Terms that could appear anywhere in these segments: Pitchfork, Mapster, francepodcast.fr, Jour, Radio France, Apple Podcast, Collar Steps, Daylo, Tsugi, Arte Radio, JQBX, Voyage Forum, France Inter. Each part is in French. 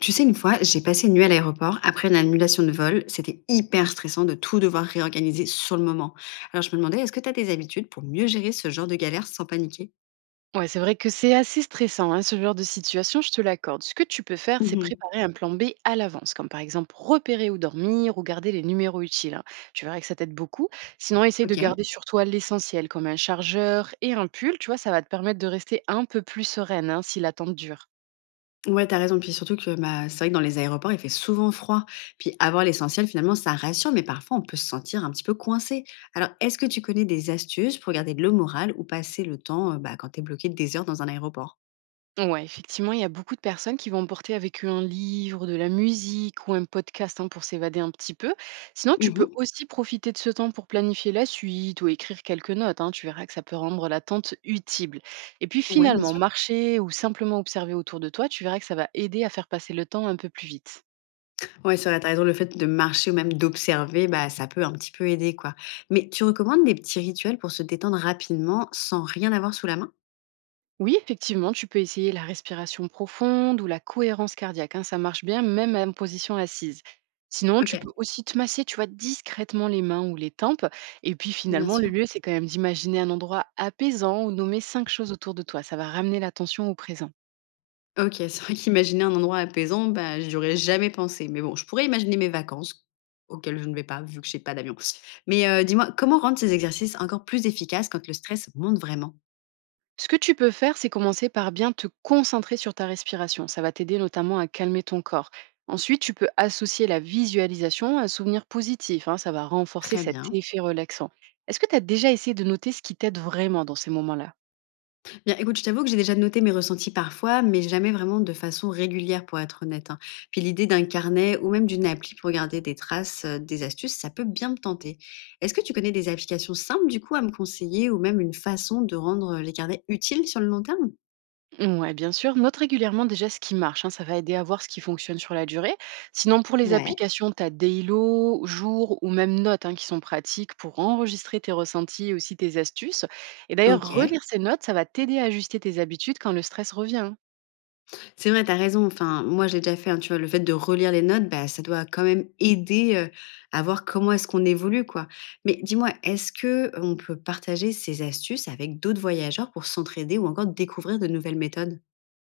Tu sais, une fois, j'ai passé une nuit à l'aéroport après une annulation de vol. C'était hyper stressant de tout devoir réorganiser sur le moment. Alors, je me demandais, est-ce que tu as des habitudes pour mieux gérer ce genre de galère sans paniquer. Ouais, c'est vrai que c'est assez stressant, hein, ce genre de situation, je te l'accorde. Ce que tu peux faire, c'est Mhm. préparer un plan B à l'avance, comme par exemple repérer où dormir ou garder les numéros utiles. Hein. Tu verras que ça t'aide beaucoup. Sinon, essaye Ok. de garder sur toi l'essentiel, comme un chargeur et un pull. Tu vois, ça va te permettre de rester un peu plus sereine, hein, si l'attente dure. Ouais, t'as raison. Puis surtout que bah, c'est vrai que dans les aéroports, il fait souvent froid. Puis avoir l'essentiel, finalement, ça rassure, mais parfois, on peut se sentir un petit peu coincé. Alors, est-ce que tu connais des astuces pour garder le moral ou passer le temps bah, quand t'es bloqué des heures dans un aéroport? Ouais, effectivement, il y a beaucoup de personnes qui vont porter avec eux un livre, de la musique ou un podcast, hein, pour s'évader un petit peu. Sinon, tu peux Oui, aussi profiter de ce temps pour planifier la suite ou écrire quelques notes. Hein, tu verras que ça peut rendre l'attente utile. Et puis ouais, bien finalement, sûr. marcher ou simplement observer autour de toi, tu verras que ça va aider à faire passer le temps un peu plus vite. Ouais, c'est vrai, tu raison, le fait de marcher ou même d'observer, bah, ça peut un petit peu aider, quoi. Mais tu recommandes des petits rituels pour se détendre rapidement sans rien avoir sous la main? Oui, effectivement, tu peux essayer la respiration profonde ou la cohérence cardiaque. Hein, ça marche bien, même en position assise. Sinon, Ok. tu peux aussi te masser, tu vois, discrètement les mains ou les tempes. Et puis Bien finalement, le sûr. lieu, c'est quand même d'imaginer un endroit apaisant ou nommer 5 choses autour de toi. Ça va ramener l'attention au présent. OK, c'est vrai qu'imaginer un endroit apaisant, bah, j'y aurais jamais pensé. Mais bon, je pourrais imaginer mes vacances, auxquelles je ne vais pas, vu que je n'ai pas d'avion. Mais, dis-moi, comment rendre ces exercices encore plus efficaces quand le stress monte vraiment? Ce que tu peux faire, c'est commencer par bien te concentrer sur ta respiration. Ça va t'aider notamment à calmer ton corps. Ensuite, tu peux associer la visualisation à un souvenir positif. Hein, ça va renforcer Très cet bien. effet relaxant. Est-ce que tu as déjà essayé de noter ce qui t'aide vraiment dans ces moments-là? Bien, écoute, je t'avoue que j'ai déjà noté mes ressentis parfois, mais jamais vraiment de façon régulière, pour être honnête, hein. Puis l'idée d'un carnet ou même d'une appli pour garder des traces, des astuces, ça peut bien me tenter. Est-ce que tu connais des applications simples, du coup, à me conseiller ou même une façon de rendre les carnets utiles sur le long terme? Ouais, bien sûr. Note régulièrement déjà ce qui marche. Hein, ça va aider à voir ce qui fonctionne sur la durée. Sinon, pour les Ouais. applications, tu as Daylo, Jour ou même Notes, hein, qui sont pratiques pour enregistrer tes ressentis et aussi tes astuces. Et d'ailleurs, Ok. relire ces notes, ça va t'aider à ajuster tes habitudes quand le stress revient. Hein. C'est vrai, t'as raison. Enfin, moi, je l'ai déjà fait, hein, tu vois? Le fait de relire les notes, bah, ça doit quand même aider, à voir comment est-ce qu'on évolue, quoi. Mais dis-moi, est-ce que on peut partager ces astuces avec d'autres voyageurs pour s'entraider ou encore découvrir de nouvelles méthodes?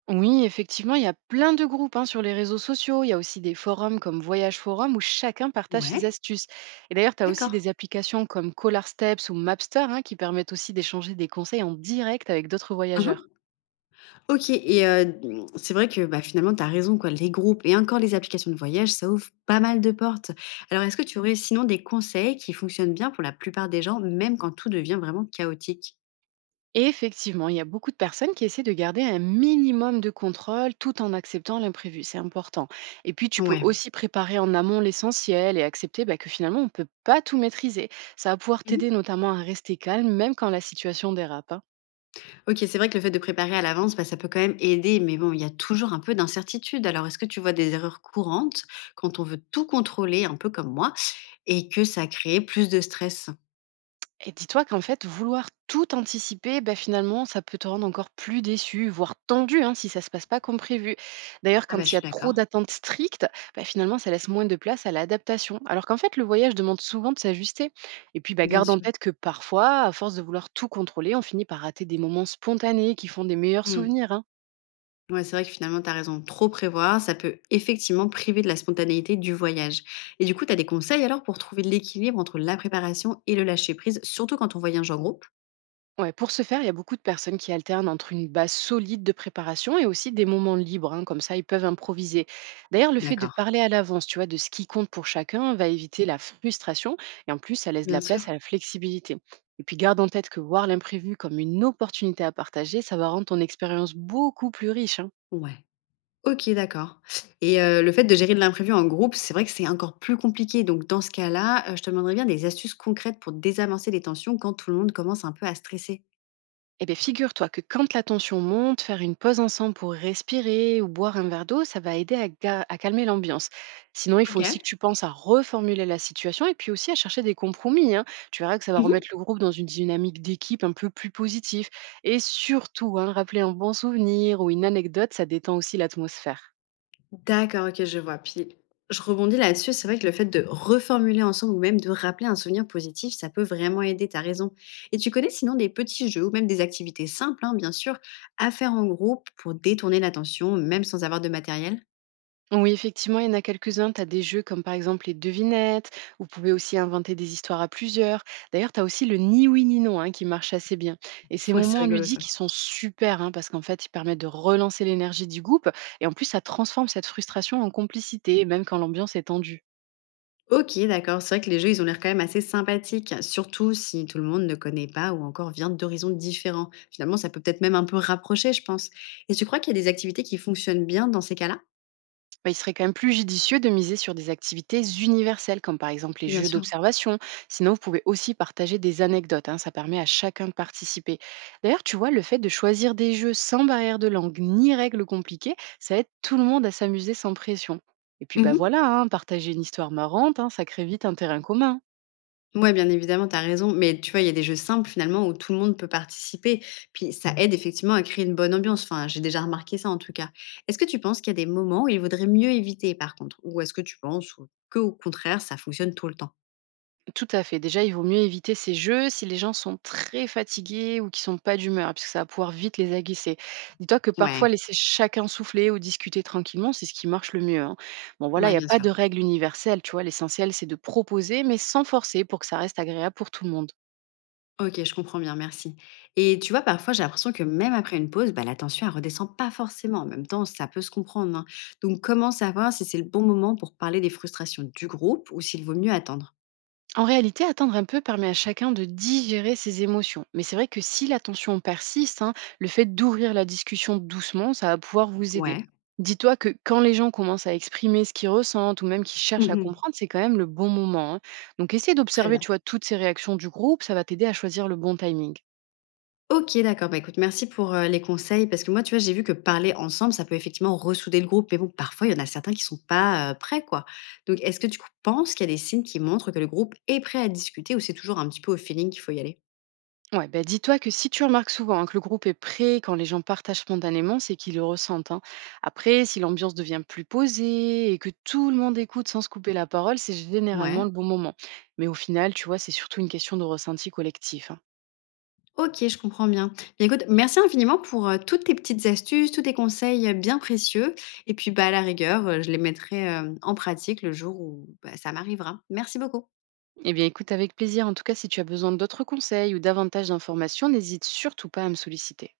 Oui, effectivement, il y a plein de groupes, hein, sur les réseaux sociaux. Il y a aussi des forums comme Voyage Forum où chacun partage ses Ouais, astuces. Et d'ailleurs, tu as aussi d'accord. des applications comme Collar Steps ou Mapster, hein, qui permettent aussi d'échanger des conseils en direct avec d'autres Hein, hein. voyageurs. OK et c'est vrai que, bah, finalement, tu as raison, quoi. Les groupes et encore les applications de voyage, ça ouvre pas mal de portes. Alors est-ce que tu aurais sinon des conseils qui fonctionnent bien pour la plupart des gens, même quand tout devient vraiment chaotique? Et effectivement, il y a beaucoup de personnes qui essaient de garder un minimum de contrôle tout en acceptant l'imprévu. C'est important. Et puis, tu peux Ouais. aussi préparer en amont l'essentiel et accepter bah, que finalement, on ne peut pas tout maîtriser. Ça va pouvoir Mmh. t'aider notamment à rester calme, même quand la situation dérape. Hein. OK, c'est vrai que le fait de préparer à l'avance, bah, ça peut quand même aider, mais bon, il y a toujours un peu d'incertitude. Alors, est-ce que tu vois des erreurs courantes quand on veut tout contrôler, un peu comme moi, et que ça crée plus de stress? Et dis-toi qu'en fait, vouloir tout anticiper, bah, finalement, ça peut te rendre encore plus déçu, voire tendu, hein, si ça se passe pas comme prévu. D'ailleurs, Ah bah, je quand il y suis a trop d'accord, d'attentes strictes, bah, finalement, ça laisse moins de place à l'adaptation. Alors qu'en fait, le voyage demande souvent de s'ajuster. Et puis, bah, bien garde en sûr. tête que parfois, à force de vouloir tout contrôler, on finit par rater des moments spontanés qui font des meilleurs Mmh. souvenirs. Hein. Ouais, c'est vrai que finalement, tu as raison. Trop prévoir, ça peut effectivement priver de la spontanéité du voyage. Et du coup, tu as des conseils alors pour trouver l'équilibre entre la préparation et le lâcher prise, surtout quand on voyage en groupe? Ouais, pour ce faire, il y a beaucoup de personnes qui alternent entre une base solide de préparation et aussi des moments libres. Hein, comme ça, ils peuvent improviser. D'ailleurs, le fait de D'accord, parler à l'avance, tu vois, de ce qui compte pour chacun, va éviter la frustration et en plus, ça laisse de bien la place sûr. à la flexibilité. Et puis, garde en tête que voir l'imprévu comme une opportunité à partager, ça va rendre ton expérience beaucoup plus riche. Hein. Ouais. OK, d'accord, et le fait de gérer de l'imprévu en groupe, c'est vrai que c'est encore plus compliqué donc dans ce cas-là, je te demanderais bien des astuces concrètes pour désamorcer les tensions quand tout le monde commence un peu à stresser? Eh bien, figure-toi que quand la tension monte, faire une pause ensemble pour respirer ou boire un verre d'eau, ça va aider à, à calmer l'ambiance. Sinon, il faut aussi que OK. tu penses à reformuler la situation et puis aussi à chercher des compromis. Hein. Tu verras que ça va Mmh. remettre le groupe dans une dynamique d'équipe un peu plus positive. Et surtout, hein, rappeler un bon souvenir ou une anecdote, ça détend aussi l'atmosphère. D'accord, OK, je vois. Puis, je rebondis là-dessus, c'est vrai que le fait de reformuler ensemble ou même de rappeler un souvenir positif, ça peut vraiment aider, t'as raison, et tu connais sinon des petits jeux ou même des activités simples, hein, bien sûr, à faire en groupe pour détourner l'attention, même sans avoir de matériel? Oui, effectivement, il y en a quelques-uns. Tu as des jeux comme par exemple les devinettes. Vous pouvez aussi inventer des histoires à plusieurs. D'ailleurs, tu as aussi le ni oui ni non, hein, qui marche assez bien. Et ces Ouais, c'est moments rigolo ça. ludiques, ils sont super, hein, parce qu'en fait, ils permettent de relancer l'énergie du groupe. Et en plus, ça transforme cette frustration en complicité, même quand l'ambiance est tendue. OK, d'accord. C'est vrai que les jeux, ils ont l'air quand même assez sympathiques, surtout si tout le monde ne connaît pas ou encore vient d'horizons différents. Finalement, ça peut peut-être même un peu rapprocher, je pense. Et tu crois qu'il y a des activités qui fonctionnent bien dans ces cas-là? Bah, il serait quand même plus judicieux de miser sur des activités universelles, comme par exemple les Bien jeux sûr. d'observation. Sinon, vous pouvez aussi partager des anecdotes. Hein, ça permet à chacun de participer. D'ailleurs, tu vois, le fait de choisir des jeux sans barrière de langue ni règles compliquées, ça aide tout le monde à s'amuser sans pression. Et puis, bah Mmh. voilà, hein, partager une histoire marrante, hein, ça crée vite un terrain commun. Ouais, bien évidemment, tu as raison. Mais tu vois, il y a des jeux simples finalement où tout le monde peut participer. Puis ça aide effectivement à créer une bonne ambiance. Enfin, j'ai déjà remarqué ça en tout cas. Est-ce que tu penses qu'il y a des moments où il vaudrait mieux éviter par contre? Ou est-ce que tu penses que au contraire, ça fonctionne tout le temps? Tout à fait. Déjà, il vaut mieux éviter ces jeux si les gens sont très fatigués ou qui sont pas d'humeur, puisque ça va pouvoir vite les agacer. Dis-toi que parfois, Ouais, laisser chacun souffler ou discuter tranquillement, c'est ce qui marche le mieux. Hein. Bon, voilà, il ouais, n'y a bien pas sûr. de règle universelle, tu vois. L'essentiel, c'est de proposer, mais sans forcer pour que ça reste agréable pour tout le monde. OK, je comprends bien, merci. Et tu vois, parfois, j'ai l'impression que même après une pause, bah, la tension, elle redescend pas forcément. En même temps, ça peut se comprendre, hein. Donc, comment savoir si c'est le bon moment pour parler des frustrations du groupe ou s'il vaut mieux attendre? En réalité, attendre un peu permet à chacun de digérer ses émotions. Mais c'est vrai que si la tension persiste, hein, le fait d'ouvrir la discussion doucement, ça va pouvoir vous aider. Ouais. Dis-toi que quand les gens commencent à exprimer ce qu'ils ressentent ou même qu'ils cherchent à Mhm. comprendre, c'est quand même le bon moment. Hein. Donc essaie Très d'observer, bien. tu vois, toutes ces réactions du groupe, ça va t'aider à choisir le bon timing. Ok, d'accord. Bah, écoute, merci pour les conseils. Parce que moi, tu vois, j'ai vu que parler ensemble, ça peut effectivement ressouder le groupe. Mais bon, parfois, il y en a certains qui sont pas prêts, quoi. Donc, est-ce que tu penses qu'il y a des signes qui montrent que le groupe est prêt à discuter ou c'est toujours un petit peu au feeling qu'il faut y aller? Ouais, bah dis-toi que si tu remarques souvent, hein, que le groupe est prêt quand les gens partagent spontanément, c'est qu'ils le ressentent. Hein. Après, si l'ambiance devient plus posée et que tout le monde écoute sans se couper la parole, c'est généralement Ouais. le bon moment. Mais au final, tu vois, c'est surtout une question de ressenti collectif. Hein. OK, je comprends bien. Bien écoute, merci infiniment pour, toutes tes petites astuces, tous tes conseils, bien précieux, et puis, bah, à la rigueur, je les mettrai, en pratique le jour où, bah, ça m'arrivera. Merci beaucoup. Eh bien, écoute avec plaisir. En tout cas, si tu as besoin d'autres conseils ou davantage d'informations, n'hésite surtout pas à me solliciter.